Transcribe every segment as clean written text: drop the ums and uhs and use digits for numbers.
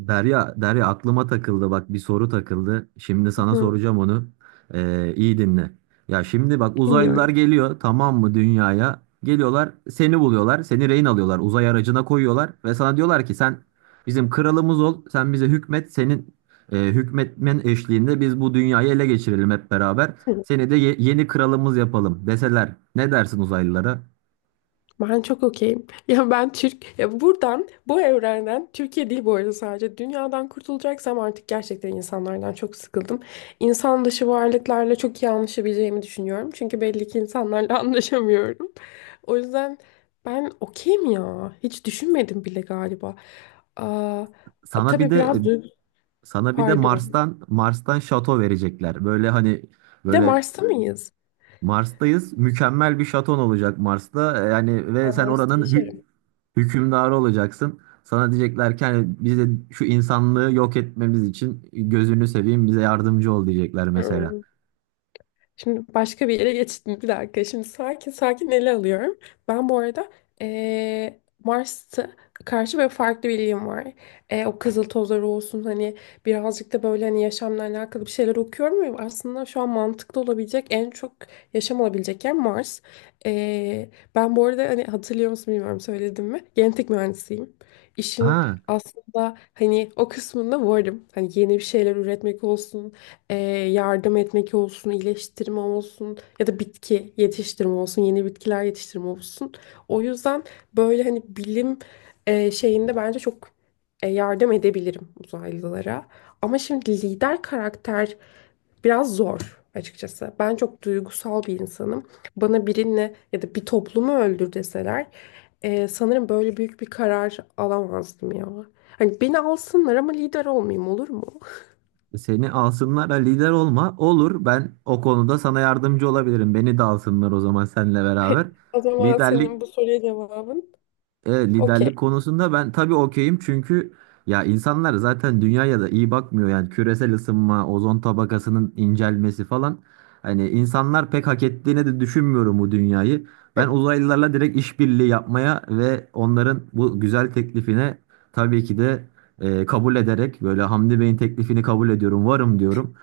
Derya aklıma takıldı, bak, bir soru takıldı. Şimdi sana Hı. soracağım onu. İyi dinle. Ya şimdi bak, uzaylılar Bilmiyorum. geliyor, tamam mı, dünyaya? Geliyorlar, seni buluyorlar. Seni rehin alıyorlar. Uzay aracına koyuyorlar. Ve sana diyorlar ki sen bizim kralımız ol. Sen bize hükmet. Senin hükmetmen eşliğinde biz bu dünyayı ele geçirelim hep beraber. Hı. Seni de yeni kralımız yapalım deseler. Ne dersin uzaylılara? Ben çok okeyim. Ya ben Türk, ya buradan, bu evrenden, Türkiye değil bu arada sadece, dünyadan kurtulacaksam artık gerçekten insanlardan çok sıkıldım. İnsan dışı varlıklarla çok iyi anlaşabileceğimi düşünüyorum. Çünkü belli ki insanlarla anlaşamıyorum. O yüzden ben okeyim ya. Hiç düşünmedim bile galiba. Aa, Sana bir tabii de e, biraz duygu, sana bir de pardon. Mars'tan şato verecekler. Böyle hani Bir de böyle Mars'ta mıyız? Mars'tayız. Mükemmel bir şaton olacak Mars'ta. Yani Aa, ve sen Mars'ta oranın yaşarım. hükümdarı olacaksın. Sana diyecekler ki hani biz de şu insanlığı yok etmemiz için gözünü seveyim bize yardımcı ol, diyecekler mesela. Hı. Şimdi başka bir yere geçtim. Bir dakika. Şimdi sakin sakin ele alıyorum. Ben bu arada Mars'a karşı böyle farklı bir ilgim var. O kızıl tozları olsun, hani birazcık da böyle hani yaşamla alakalı bir şeyler okuyorum ve aslında şu an mantıklı olabilecek, en çok yaşam olabilecek yer Mars. Eee, Ben bu arada, hani, hatırlıyor musun bilmiyorum, söyledim mi? Genetik mühendisiyim. İşin Ha, aslında hani o kısmında varım. Hani yeni bir şeyler üretmek olsun, e, yardım etmek olsun, iyileştirme olsun ya da bitki yetiştirme olsun, yeni bitkiler yetiştirme olsun. O yüzden böyle hani bilim şeyinde bence çok yardım edebilirim uzaylılara. Ama şimdi lider karakter biraz zor açıkçası. Ben çok duygusal bir insanım. Bana birini ya da bir toplumu öldür deseler, sanırım böyle büyük bir karar alamazdım ya. Hani beni alsınlar ama lider olmayayım, olur mu? seni alsınlar ha, lider olma. Olur, ben o konuda sana yardımcı olabilirim. Beni de alsınlar o zaman seninle beraber. O zaman Liderlik senin bu soruya cevabın Evet, okey. liderlik konusunda ben tabii okeyim, çünkü ya insanlar zaten dünyaya da iyi bakmıyor, yani küresel ısınma, ozon tabakasının incelmesi falan. Hani insanlar pek hak ettiğini de düşünmüyorum bu dünyayı. Ben uzaylılarla direkt işbirliği yapmaya ve onların bu güzel teklifine tabii ki de kabul ederek, böyle Hamdi Bey'in teklifini kabul ediyorum, varım diyorum.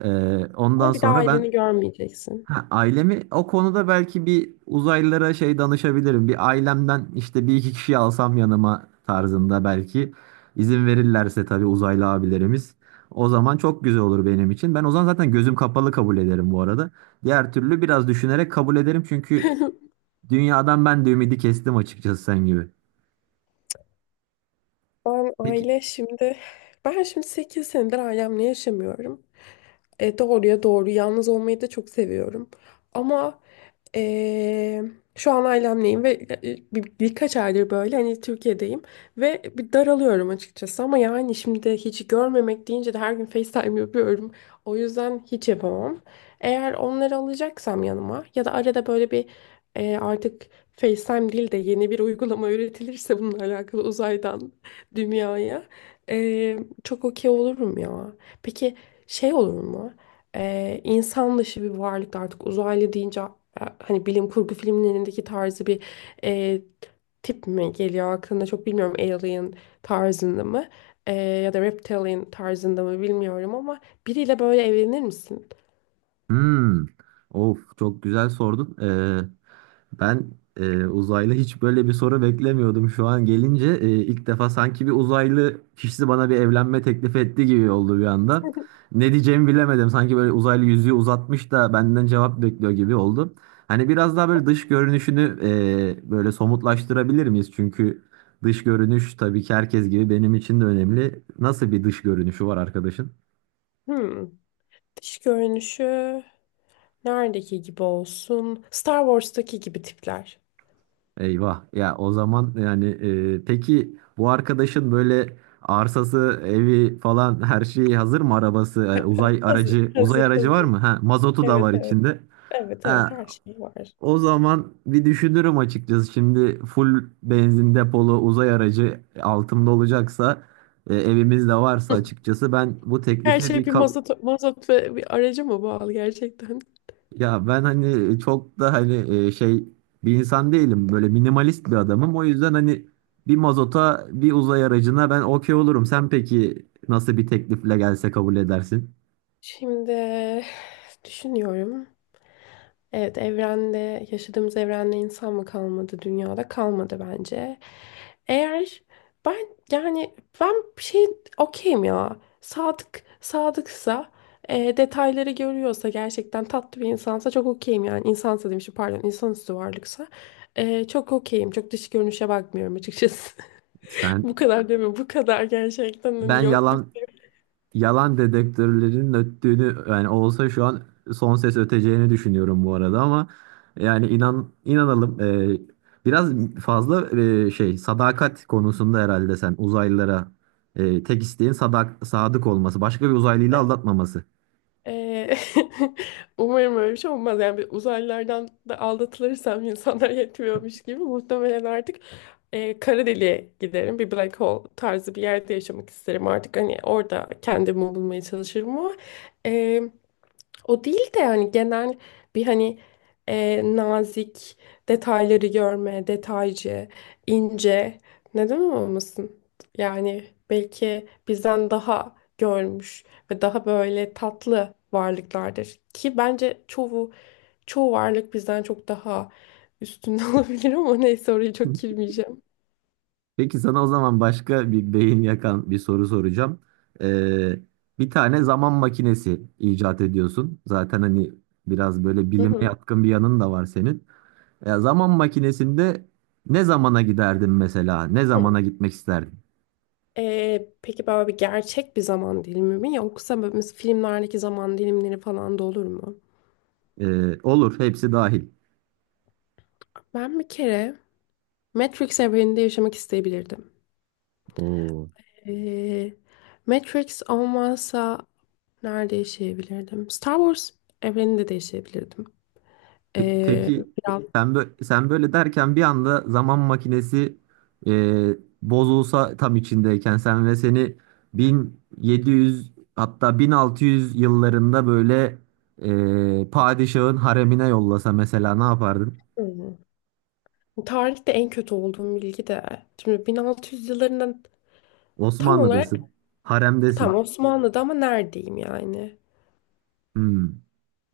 E, Ondan Ama bir daha sonra ben. aileni görmeyeceksin. Ha, ailemi o konuda belki bir uzaylılara şey danışabilirim. Bir ailemden işte bir iki kişi alsam yanıma tarzında belki, izin verirlerse tabii uzaylı abilerimiz. O zaman çok güzel olur benim için. Ben o zaman zaten gözüm kapalı kabul ederim bu arada. Diğer türlü biraz düşünerek kabul ederim, çünkü dünyadan ben de ümidi kestim açıkçası, sen gibi. Ben Peki. aile şimdi ben şimdi 8 senedir ailemle yaşamıyorum. Doğruya doğru, yalnız olmayı da çok seviyorum. Ama e, şu an ailemleyim ve birkaç aydır böyle hani Türkiye'deyim ve bir daralıyorum açıkçası, ama yani şimdi hiç görmemek deyince de her gün FaceTime yapıyorum. O yüzden hiç yapamam. Eğer onları alacaksam yanıma, ya da arada böyle bir, artık FaceTime değil de yeni bir uygulama üretilirse bununla alakalı, uzaydan dünyaya. Ee, Çok okey olurum ya. Peki şey olur mu? İnsan dışı bir varlık, artık uzaylı deyince, hani bilim kurgu filmlerindeki tarzı bir e, tip mi geliyor aklına, çok bilmiyorum, alien tarzında mı, ya da reptilian tarzında mı bilmiyorum, ama biriyle böyle evlenir misin? Hmm. Of, çok güzel sordun. Ben uzaylı hiç böyle bir soru beklemiyordum. Şu an gelince ilk defa sanki bir uzaylı kişisi bana bir evlenme teklif etti gibi oldu bir anda. Ne diyeceğimi bilemedim. Sanki böyle uzaylı yüzüğü uzatmış da benden cevap bekliyor gibi oldu. Hani biraz daha böyle dış görünüşünü böyle somutlaştırabilir miyiz? Çünkü dış görünüş tabii ki herkes gibi benim için de önemli. Nasıl bir dış görünüşü var arkadaşın? Hmm. Dış görünüşü neredeki gibi olsun? Star Wars'taki gibi tipler. Eyvah. Ya o zaman yani peki bu arkadaşın böyle arsası, evi falan her şeyi hazır mı? Arabası, uzay Hazır, aracı, uzay hazır, aracı var hazır. mı? Ha, mazotu da Evet, var evet. içinde. Evet, evet, Ha, her şey var. o zaman bir düşünürüm açıkçası. Şimdi full benzin depolu uzay aracı altımda olacaksa, evimiz de varsa, açıkçası ben bu Her teklifi şey bir bir ka-. mazot, mazot ve bir araca mı bağlı gerçekten? Ya ben hani çok da hani şey bir insan değilim. Böyle minimalist bir adamım. O yüzden hani bir mazota, bir uzay aracına ben okey olurum. Sen peki nasıl bir teklifle gelse kabul edersin? Şimdi düşünüyorum. Evet, evrende, yaşadığımız evrende insan mı kalmadı dünyada? Kalmadı bence. Eğer ben, yani ben bir şey, okeyim ya. Sadıksa, detayları görüyorsa, gerçekten tatlı bir insansa, çok okeyim yani. İnsansa demişim, pardon, insanüstü varlıksa, çok okeyim. Çok dış görünüşe bakmıyorum açıkçası. Sen, Bu kadar deme, bu kadar gerçekten ben hani yokluk. yalan dedektörlerin öttüğünü, yani olsa şu an son ses öteceğini düşünüyorum bu arada. Ama yani inanalım, biraz fazla şey, sadakat konusunda herhalde sen uzaylılara, tek isteğin sadık olması, başka bir uzaylıyla aldatmaması. Ee, umarım öyle bir şey olmaz. Yani bir uzaylılardan da aldatılırsam, insanlar yetmiyormuş gibi, muhtemelen artık kara deliğe giderim. Bir black hole tarzı bir yerde yaşamak isterim artık. Hani orada kendimi bulmaya çalışırım ama e, o değil de hani genel bir hani nazik, detayları görme, detaycı, ince, neden olmasın? Yani belki bizden daha görmüş ve daha böyle tatlı varlıklardır. Ki bence çoğu varlık bizden çok daha üstünde olabilir, ama neyse, orayı çok girmeyeceğim. Peki sana o zaman başka bir beyin yakan bir soru soracağım. E, Bir tane zaman makinesi icat ediyorsun. Zaten hani biraz böyle Hı bilime hı. yatkın bir yanın da var senin. Ya zaman makinesinde ne zamana giderdin mesela? Ne Hı. zamana gitmek isterdin? Peki böyle bir gerçek bir zaman dilimi mi, yoksa böyle mesela filmlerdeki zaman dilimleri falan da olur mu? Olur, hepsi dahil. Ben bir kere Matrix evreninde yaşamak isteyebilirdim. Oo. Ee, Matrix olmazsa nerede yaşayabilirdim? Star Wars evreninde de yaşayabilirdim. Ee, Peki biraz sen böyle, derken bir anda zaman makinesi bozulsa tam içindeyken sen, ve seni 1700 hatta 1600 yıllarında böyle padişahın haremine yollasa mesela, ne yapardın? Hmm. Tarihte en kötü olduğum bilgi de, şimdi 1600 yıllarından tam olarak, Osmanlı'dasın, tam haremdesin. Osmanlı'da ama neredeyim yani? Hmm.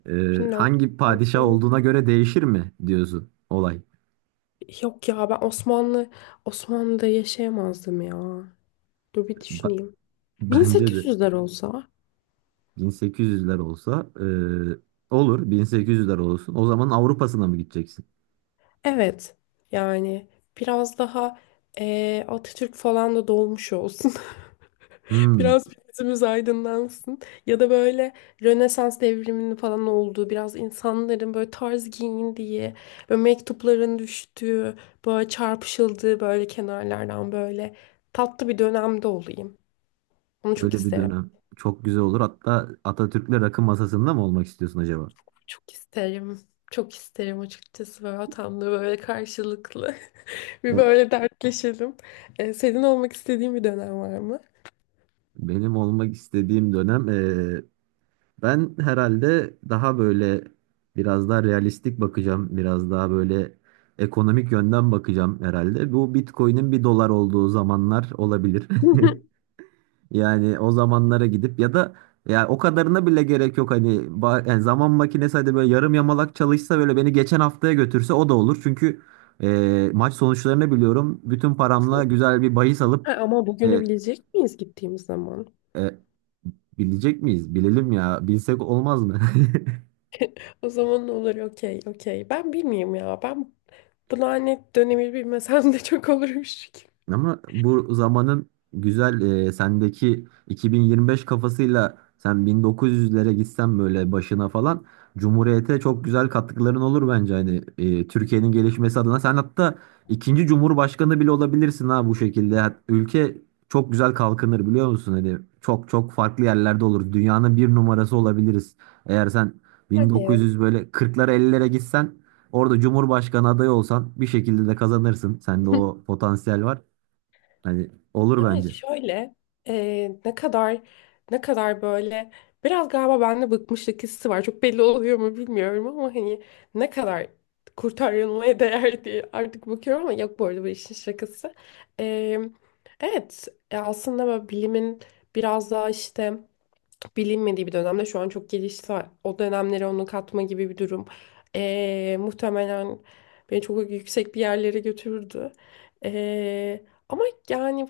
Hangi 1400 padişah olduğuna göre değişir mi diyorsun olay. Yok ya, ben Osmanlı'da yaşayamazdım ya. Dur bir Ba- düşüneyim. Bence de 1800'ler olsa, 1800'ler olsa, olur, 1800'ler olsun. O zaman Avrupa'sına mı gideceksin? evet yani, biraz daha Atatürk falan da dolmuş olsun. Hmm, Biraz gözümüz aydınlansın. Ya da böyle Rönesans devriminin falan olduğu, biraz insanların böyle tarz giyindiği, böyle mektupların düştüğü, böyle çarpışıldığı, böyle kenarlardan, böyle tatlı bir dönemde olayım. Onu çok öyle bir isterim. dönem. Çok güzel olur. Hatta Atatürk'le rakı masasında mı olmak istiyorsun acaba? Çok isterim. Çok isterim açıkçası, böyle atamla böyle karşılıklı. Bir O, böyle dertleşelim. Senin olmak istediğin bir dönem var mı? benim olmak istediğim dönem. Ben herhalde daha böyle biraz daha realistik bakacağım. Biraz daha böyle ekonomik yönden bakacağım herhalde. Bu Bitcoin'in 1 dolar olduğu zamanlar olabilir. Yani o zamanlara gidip, ya da ya o kadarına bile gerek yok hani, ba-, yani zaman makinesi hadi böyle yarım yamalak çalışsa, böyle beni geçen haftaya götürse o da olur. Çünkü maç sonuçlarını biliyorum. Bütün paramla güzel bir bahis Ha, alıp. ama bugünü e, bilecek miyiz gittiğimiz zaman? e, Bilecek miyiz? Bilelim ya. Bilsek olmaz mı? O zaman ne olur, okey okey. Ben bilmiyorum ya. Ben bu lanet dönemi bilmesem de çok olurmuş. Ama bu zamanın güzel, sendeki 2025 kafasıyla sen 1900'lere gitsen, böyle başına falan, Cumhuriyete çok güzel katkıların olur bence, hani Türkiye'nin gelişmesi adına. Sen hatta ikinci Cumhurbaşkanı bile olabilirsin ha, bu şekilde. Ülke çok güzel kalkınır, biliyor musun? Hani çok çok farklı yerlerde olur. Dünyanın bir numarası olabiliriz. Eğer sen Hadi. 1900, böyle 40'lara 50'lere gitsen, orada Cumhurbaşkanı adayı olsan, bir şekilde de kazanırsın. Sende o potansiyel var. Hani olur Yani bence. şöyle, ne kadar böyle, biraz galiba bende bıkmışlık hissi var. Çok belli oluyor mu bilmiyorum, ama hani, ne kadar kurtarılmaya değer diye artık bakıyorum, ama yok bu arada, bu işin şakası. E, evet, aslında böyle bilimin biraz daha işte bilinmediği bir dönemde, şu an çok gelişti. O dönemlere onu katma gibi bir durum. Muhtemelen beni çok yüksek bir yerlere götürürdü. Ee, Ama yani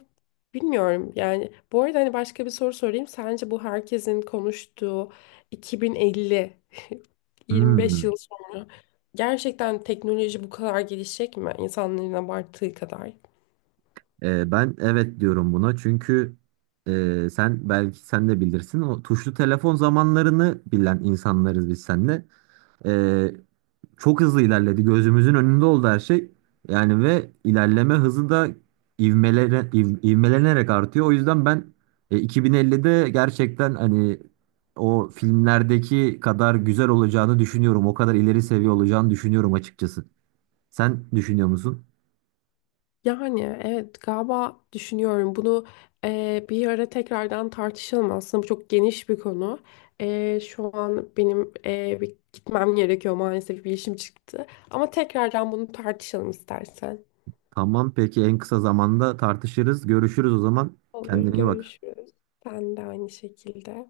bilmiyorum. Yani bu arada hani, başka bir soru sorayım. Sence bu herkesin konuştuğu 2050, 25 yıl Hmm. sonra, gerçekten teknoloji bu kadar gelişecek mi? İnsanların abarttığı kadar. Ben evet diyorum buna, çünkü sen belki, sen de bilirsin, o tuşlu telefon zamanlarını bilen insanlarız biz seninle. Ee, Çok hızlı ilerledi, gözümüzün önünde oldu her şey. Yani ve ilerleme hızı da ivmelere, ivmelenerek artıyor. O yüzden ben 2050'de gerçekten hani o filmlerdeki kadar güzel olacağını düşünüyorum. O kadar ileri seviye olacağını düşünüyorum açıkçası. Sen düşünüyor musun? Yani evet, galiba düşünüyorum bunu, bir ara tekrardan tartışalım, aslında bu çok geniş bir konu. Şu an benim bir gitmem gerekiyor maalesef, bir işim çıktı, ama tekrardan bunu tartışalım istersen. Tamam, peki, en kısa zamanda tartışırız. Görüşürüz o zaman. Olur, Kendine iyi bak. görüşürüz. Ben de aynı şekilde.